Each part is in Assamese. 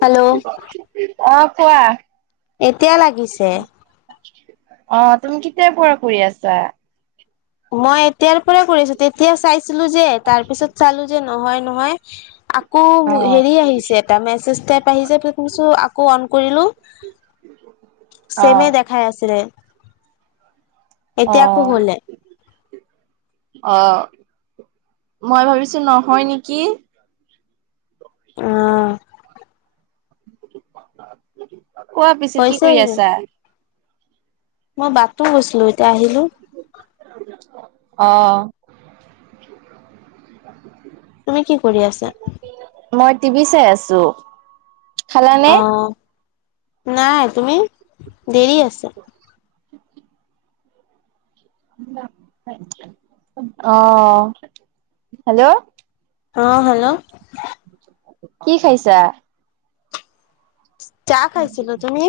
হেল্ল' অ কোৱা এতিয়া লাগিছে অ তুমি কেতিয়াৰ পৰা কৰি আছা মই এতিয়াৰ পৰা কৰিছো তেতিয়া চাইছিলো যে তাৰ পিছত চালো যে নহয় নহয় শ অ আকৌ হেৰি আহিছে এটা মেছেজ টাইপ আহিছে ভাবিচো আকৌ অন কৰিলো চেমে দেখাই আছিলে অ এতিয়া আকৌ গলে অ মই ভাবিছো নহয় নেকি অহ। কোৱা পিছে কি হৈছে কৰি আছা মই বাটটো গৈছিলো এতিয়া আহিলো অ তুমি কি কৰি আছা চো খালা নে অহ নাই তুমি দেৰি আছে আহ হেল্ল' অ হেল্ল' কি খাইছা? চাহ খাইছিলো। তুমি?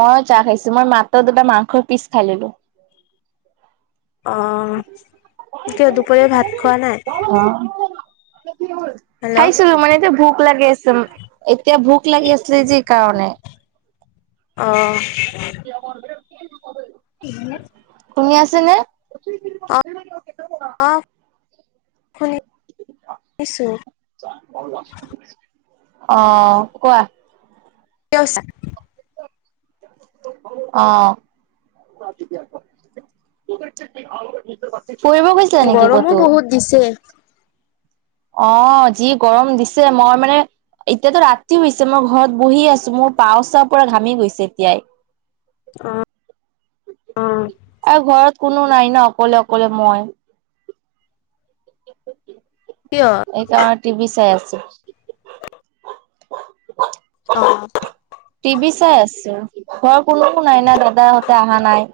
মইয়ো চাহ খাইছোঁ। মই মাত্ৰ দুটা মাংসৰ পিচ খাইললো। অ কিয় দুপৰীয়া ভাত খোৱা নাই? কি হ'ল? হেল্ল' খাইছিলো মানে এতিয়া ভোক লাগেছ। তম এতিয়া ভোক লাগি আছিলে যে সেকাৰণে। অ। [unintelligible] তুমি আছেনে? [unintelligible] অফ। কিছু অ কোৱা [unintelligible] [unintelligible] অ [unintelligible] ফুৰিব গৈছিলা নেকি গৰমো কতো? বহুত দিছে। অ যি গৰম দিছে মই মানে এতিয়াতো ৰাতি হৈছে মই ঘৰত বহি আছো মোৰ পাও চাও পুৰা ঘামি গৈছে এতিয়াই। অ। আও ঘৰত কোনো নাই ন অকলে অকলে মই। কিয়? এইকাৰ টিভি চাই আছো। অ। টিভি চাই আছো ঘৰ কোনো নাই না দাদাহতে অহা নাই।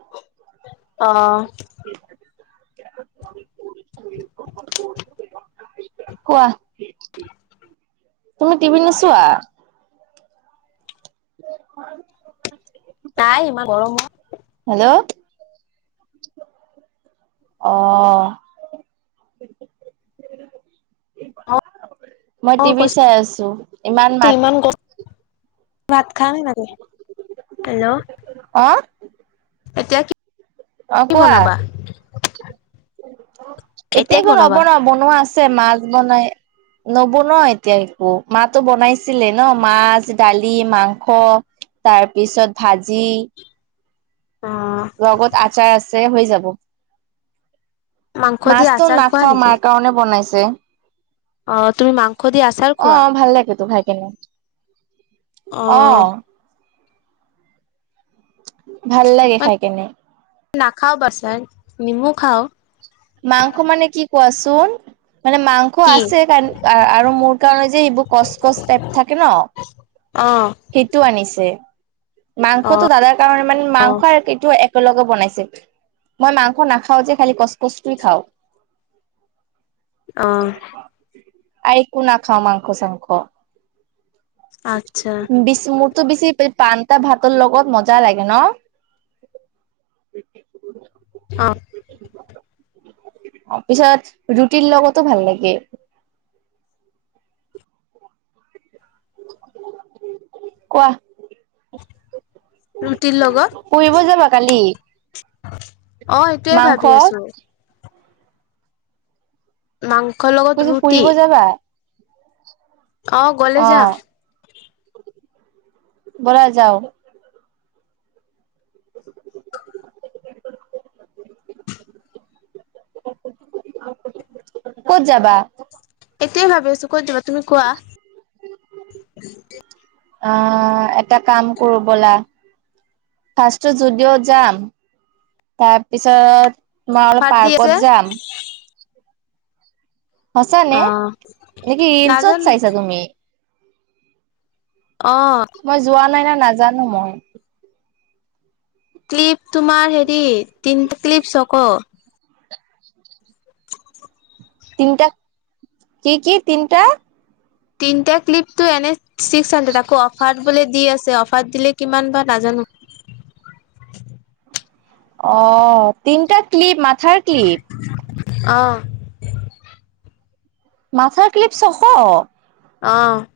অ', [unintelligible] [unintelligible] কোৱা? তুমি টিবি নোচোৱা? [unintelligible] তাই ইমান গৰমত হেল্ল' অ', অ', মই অ', টিভি কৈছে চাই আছো ইমান মাত ভাত খা নে নাকে হেল্ল', অ', এতিয়া কি অ' [unintelligible] কি বনাবা? কোৱা। [unintelligible] এতিয়া একো নবনাও বনোৱা আছে মাছ বনাই নবনাও এতিয়া একো মাতো বনাইছিলে ন' মাছ, দালি, মাংস তাৰ পিছত ভাজি অ', লগত আচাৰ আছে হৈ যাব। মাংস দি মাছটো আচাৰ খোৱা নাখাওঁ নেকি? মাৰ কাৰণে বনাইছে তুমি মাংস দি আচাৰ অ, খোৱা? ভাল লাগে তো খাই কেনে। অ', ভাল লাগে মই খাই কেনে। নাখাওঁ বাচান নিমু খাওঁ। মাংস মানে কি কোৱাচোন মানে মাংস কি? আছে কাৰণ আৰু মোৰ কাৰণে যে এইবোৰ কচকচ টাইপ থাকে ন' [unintelligible] সেইটো আনিছে, মাংসটো অ', দাদাৰ কাৰণে মানে মাংস এইটো এক একেলগে বনাইছে, মই মাংস নাখাও যে খালি কচ কচটোৱে খাওঁ। অ', একো নখাও মাংস চাংখ। আচ্ছা বিছ মোৰতো বেছি পান্তা ভাতৰ লগত মজা লাগে ন? অ'। অ' পিছত ৰুটিৰ লগতো ভাল লাগে। কোৱা। ৰুটিৰ লগত? পঢ়িব যাবা কালি? অ', সেইটোৱে মাংস ভাবি আছো। মাংসৰ লগত কৈছো ৰুটি? ফুৰিব যাবা? অ', গলে যাম। বলা যাওঁ। ক'ত যাবা, সেইটোৱে ভাবি আছো। ক'ত যাবা তুমি কোৱা। অ', এটা কাম কৰোঁ বলা ফাৰ্ষ্টটো জুদিঅত যাম তাৰপিছত তোমাৰ আৰু অফাৰ দি আছে পাৰ্কত যাম সঁচা নে, অ নেকি ক'ত নাজানো চাইছা তুমি? অ মই যোৱা নাই না নাজানো মই। ক্লিপ তোমাৰ হেৰি তিনিটা ক্লিপ‌ ছয়শ তিনিটা কি কি তিনিটা তিনিটা ক্লিপটো এনে ছিক্স হাড্ৰেড আকৌ অফাৰ বোলে দি আছে অফাৰ দিলে কিমান বা নাজানো। [inaudible] অ', তিনিটা ক্লিপ মাথাৰ ক্লিপ অ', মাথাৰ ক্লিপ ছশ অ',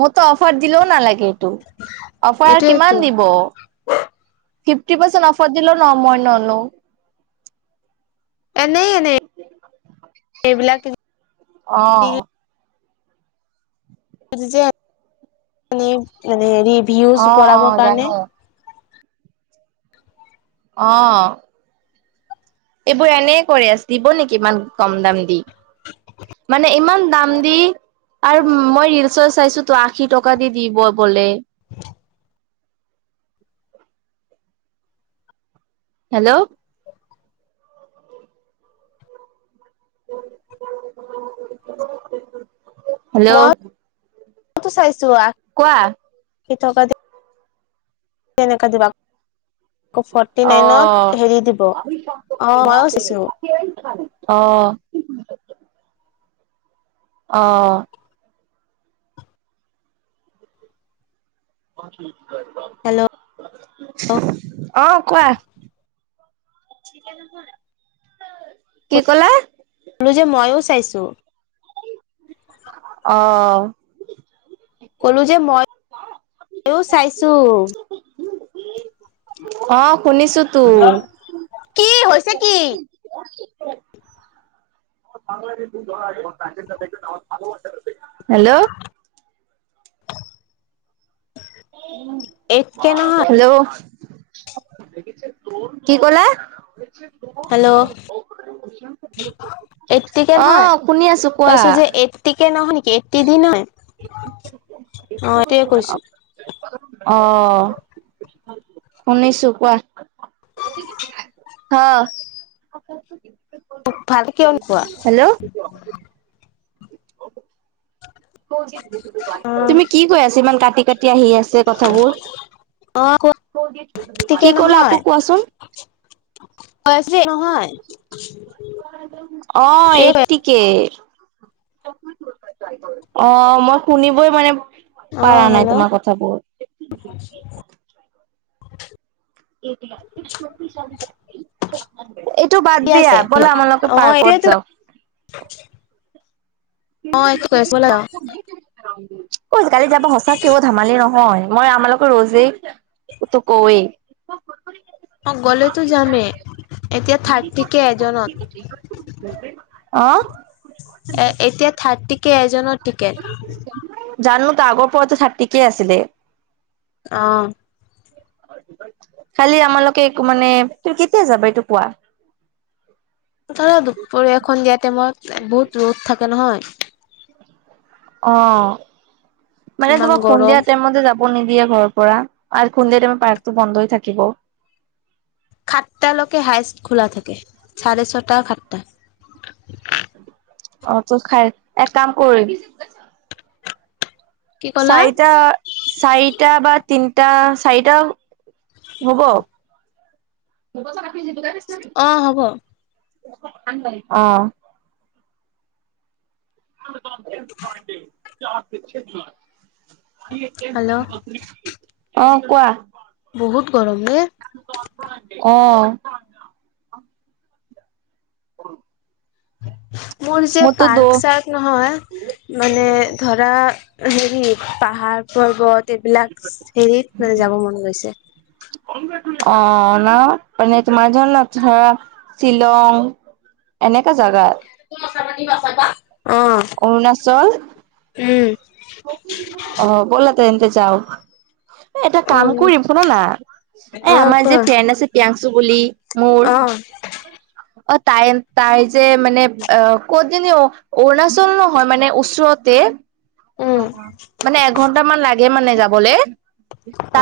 মোৰতো অফাৰ দিলেও নালাগে এইটো অফাৰ এইটোয়েতো কিমান দিব ফিফটি পাৰ্চেণ্ট অফাৰ দিলো ন মই নলও। এনেই এনেই এইবিলাক অ', [unintelligible] মানে হেৰি ভিউজ অ' অ' পঢ়াবৰ জানো। কাৰণে অ', এইবোৰ এনে কৰি আছ দিব নেকি ইমান কম দাম দি। মানে ইমান দাম দি আৰু মই ৰিলচত চাইছো তো আশী টকা দি দিব বোলে। হেল্ল'। হেল্ল'। মইটো চাইছো আহ। কোৱা? কি থকা দি তেনেকা দিবা। অ', অ মইও চাইছো [unintelligible] অ', অ', হেল্ল' অ', কোৱা। কি কলা বোলো যে ময়ো চাইছো। অ', কলো যে মই ময়ো চাইছো। অ', শুনিছো তো। কি হৈছে কি? হেল্ল' এইট কে নহয় হেল্ল' কি ক'লা [unintelligible] এটিকে নহয় অ', শুনি আছো কোৱা, কৈছো যে এটিকে নহয় ন এটি দি নাই অ', সেইটোৱে কৈছো। অ', শুনিছো কোৱা অ ভালে কিয় হব হেল্ল'। অ তুমি কি কৈ আছা ইমান কাটি কাটি আহি আছে কথাবোৰ অ এইটটি কে কি কলা নহয় আকৌ কোৱাচোন কৈ আছো যে নহয় অ এতিকে অ মই শুনিবই মানে অ পাৰা নাই হেল্ল' তোমাৰ কথাবোৰ [unintelligible] এইটো বাদ কি দিয়া আছে বলা আমাৰ লগত পাৰ্কত যাওক থ অ একো ক [unintelligible] ক কালি যাবা সঁচাকে অ ধেমালি নহয় মই আমালোকৰ ৰজি তো কৱেই অ গলেতো যামে [unintelligible] এতিয়া থাৰ্টিকে এজনৰ টিকেট জানো তো আগৰ পৰাতো থাৰটিকে আছিলে আহ খালি আমালোকে মানে তোৰ কেতিয়া যাবা এইটো কোৱা [unintelligible] দুপৰীয়া এখন দিয়া টাইমত বহুত ৰ'দ থাকে নহয় অ মানে ইমান তোমাক গৰম সন্ধিয়া টাইমতে যাব নিদিয়ে ঘৰৰ পৰা সুধে টাইমত পাৰ্কটো বন্ধই থাকিব সাতালৈকে হাইছ খোলা থাকে চাৰে ছটা সাটটা অ তোৰ খাই এক কাম কৰিবি কি ক'লা চাৰিটা চাৰিটা বা তিনিটা চাৰিটা হব অ হ'ব অ হেল্ল' [unintelligible] অ কোৱা বহুত গৰম নে অ অ মোৰ যে পাৰ্ক চাৰ্ক নহয় মানে ধৰা হেৰিত পাহাৰ পৰ্বত এইবিলাক হেৰিত মানে যাব মন গৈছে অ ন মানে তোমাৰজন ধৰা শ্বিলং এনেকা জাগাত কথা পাতিবা কথা অৰুণাচল অ ব'লা তেন্তে এ যাওঁ কাম উম কৰিম শুন না এ অ অ আমাৰ যে ক ফ্ৰেণ্ড আছে পিয়াংচ চুবুলি মোৰ অ [inaudible] অ তাই তাই যে মানে অ ক'তজনী অ অৰুণাচল নহয় মানে ওচৰতে হয় উম মানে এঘন্টা মান লাগে মানে যাবলৈ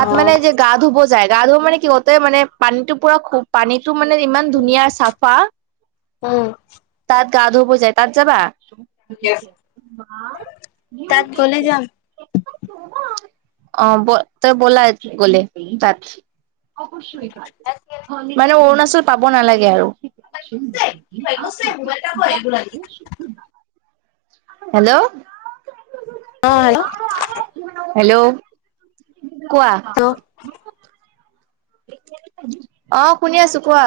অ মানে যে গা ধুব যায় গা ধু মানে কিহতে মানে পানীতটো পুৰা খুব পানীতটো মানে ইমান ধুনীয়া চাফা উম তাত গা ধুব যায় তাত যাবা তাত গলে যাম অ ব তই বলা গলে তাত। মানে অৰুণাচল পাব নালাগে আৰু। [inaudible] হেল্ল'। অহ হেল্ল'। হেল্ল' কোৱা। অঁ শুনি আছো কোৱা।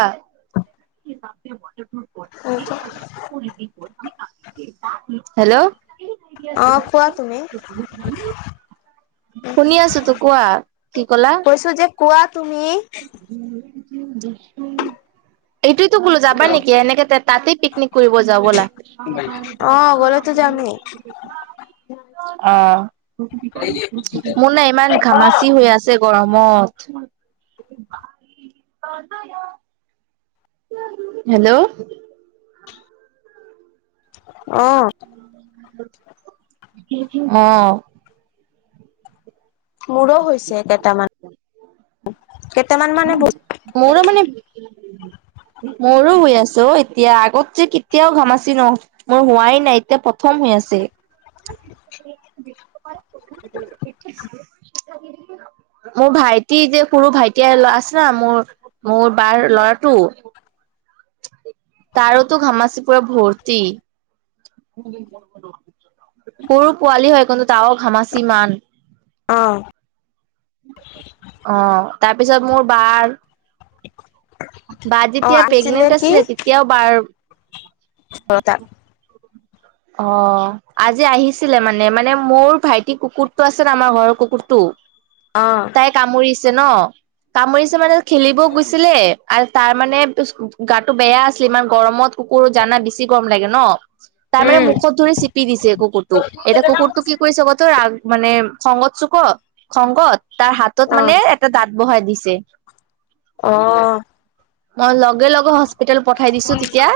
[inaudible] হেল্ল'। অহ কোৱা তুমি। শুনি আছোতো কোৱা, কি কলা? [inaudible] কৈছো যে কোৱা তুমি এইটোয়তো বোলো যাবা নেকি এনেকে তাতেই পিকনিক কৰিব যাওঁ বলা। অ [unintelligible] অ মোৰ নাই ইমান ঘামাচি হৈ আছে গৰমত। [unintelligible] হেল্ল' অহ অ মোৰো হৈছে কেইটামান। কেইটামান মানে বচ মোৰো এ মানে মোৰো হৈ আছে অ এতিয়া আগত যে কেতিয়াও ঘামাছি ন মোৰ হোৱাই নাই এতিয়া প্ৰথম হৈ আছে। [inaudible] মোৰ ভাইটি যে সৰু ভাইটি এতিয়া আছে না মোৰ মোৰ বাৰ ল'ৰাটো তাৰোতো ঘামাচিপুৰা ভৰ্তি। সৰু পোৱালি হয় কিন্তু তাৰও ঘামাচি ইমান। অ', অ তাৰপিছত মোৰ বাৰ বা অ' যেতিয়া আহিছিলে প্ৰেগনেন্ট কি আছিলে তেতিয়াওঁ বাৰ [inaudible] অ আজি আহিছিলে মানে মানে মোৰ ভাইটি কুকুৰটো আছে আমাৰ ঘৰৰ কুকুৰটো অ' তাই কামুৰিছে ন কামুৰিছে মানে ত খেলিব গৈছিলে। আৰু তাৰ মানে গাতটো বেয়া আছিলে ইমান গৰমত কুকুৰ জানা বেছি গৰম লাগে ন। তাৰমানানে উম, মুখত ধৰি চিপি দিছে কুকুৰটোক এতিয়া কুকুৰটোক কি কৰিছে ক তই মানে খঙগত চুক খঙগত তাৰ হাতত অ', মানে এটা দাঁত বহাই দিছ ছে। অহ। মই লগে লগে হস্পিতেল পঠাই দিছো তেতিয়া।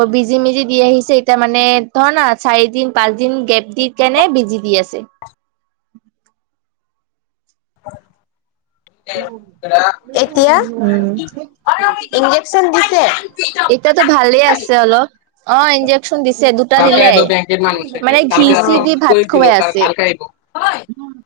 অ বিজি মিজি দি আহিছে এতিয়া মানে ধৰ না চাৰিদিন পাঁচ দিন গেপ দি কেনে বিজি দি আছে। [inaudible] [unintelligible] [unintelligible] এতিয়া উম [unintelligible] ইঞ্জেকচন দিছে। এতিয়াতো ভালে আছে অলপ অ ইনজেকচন দিছে দুটা দিলে। বেংকের মানুষ মানে ঘি কালকে চি দি ভাত দিলো খুৱাই আছে। কালকে আহিব।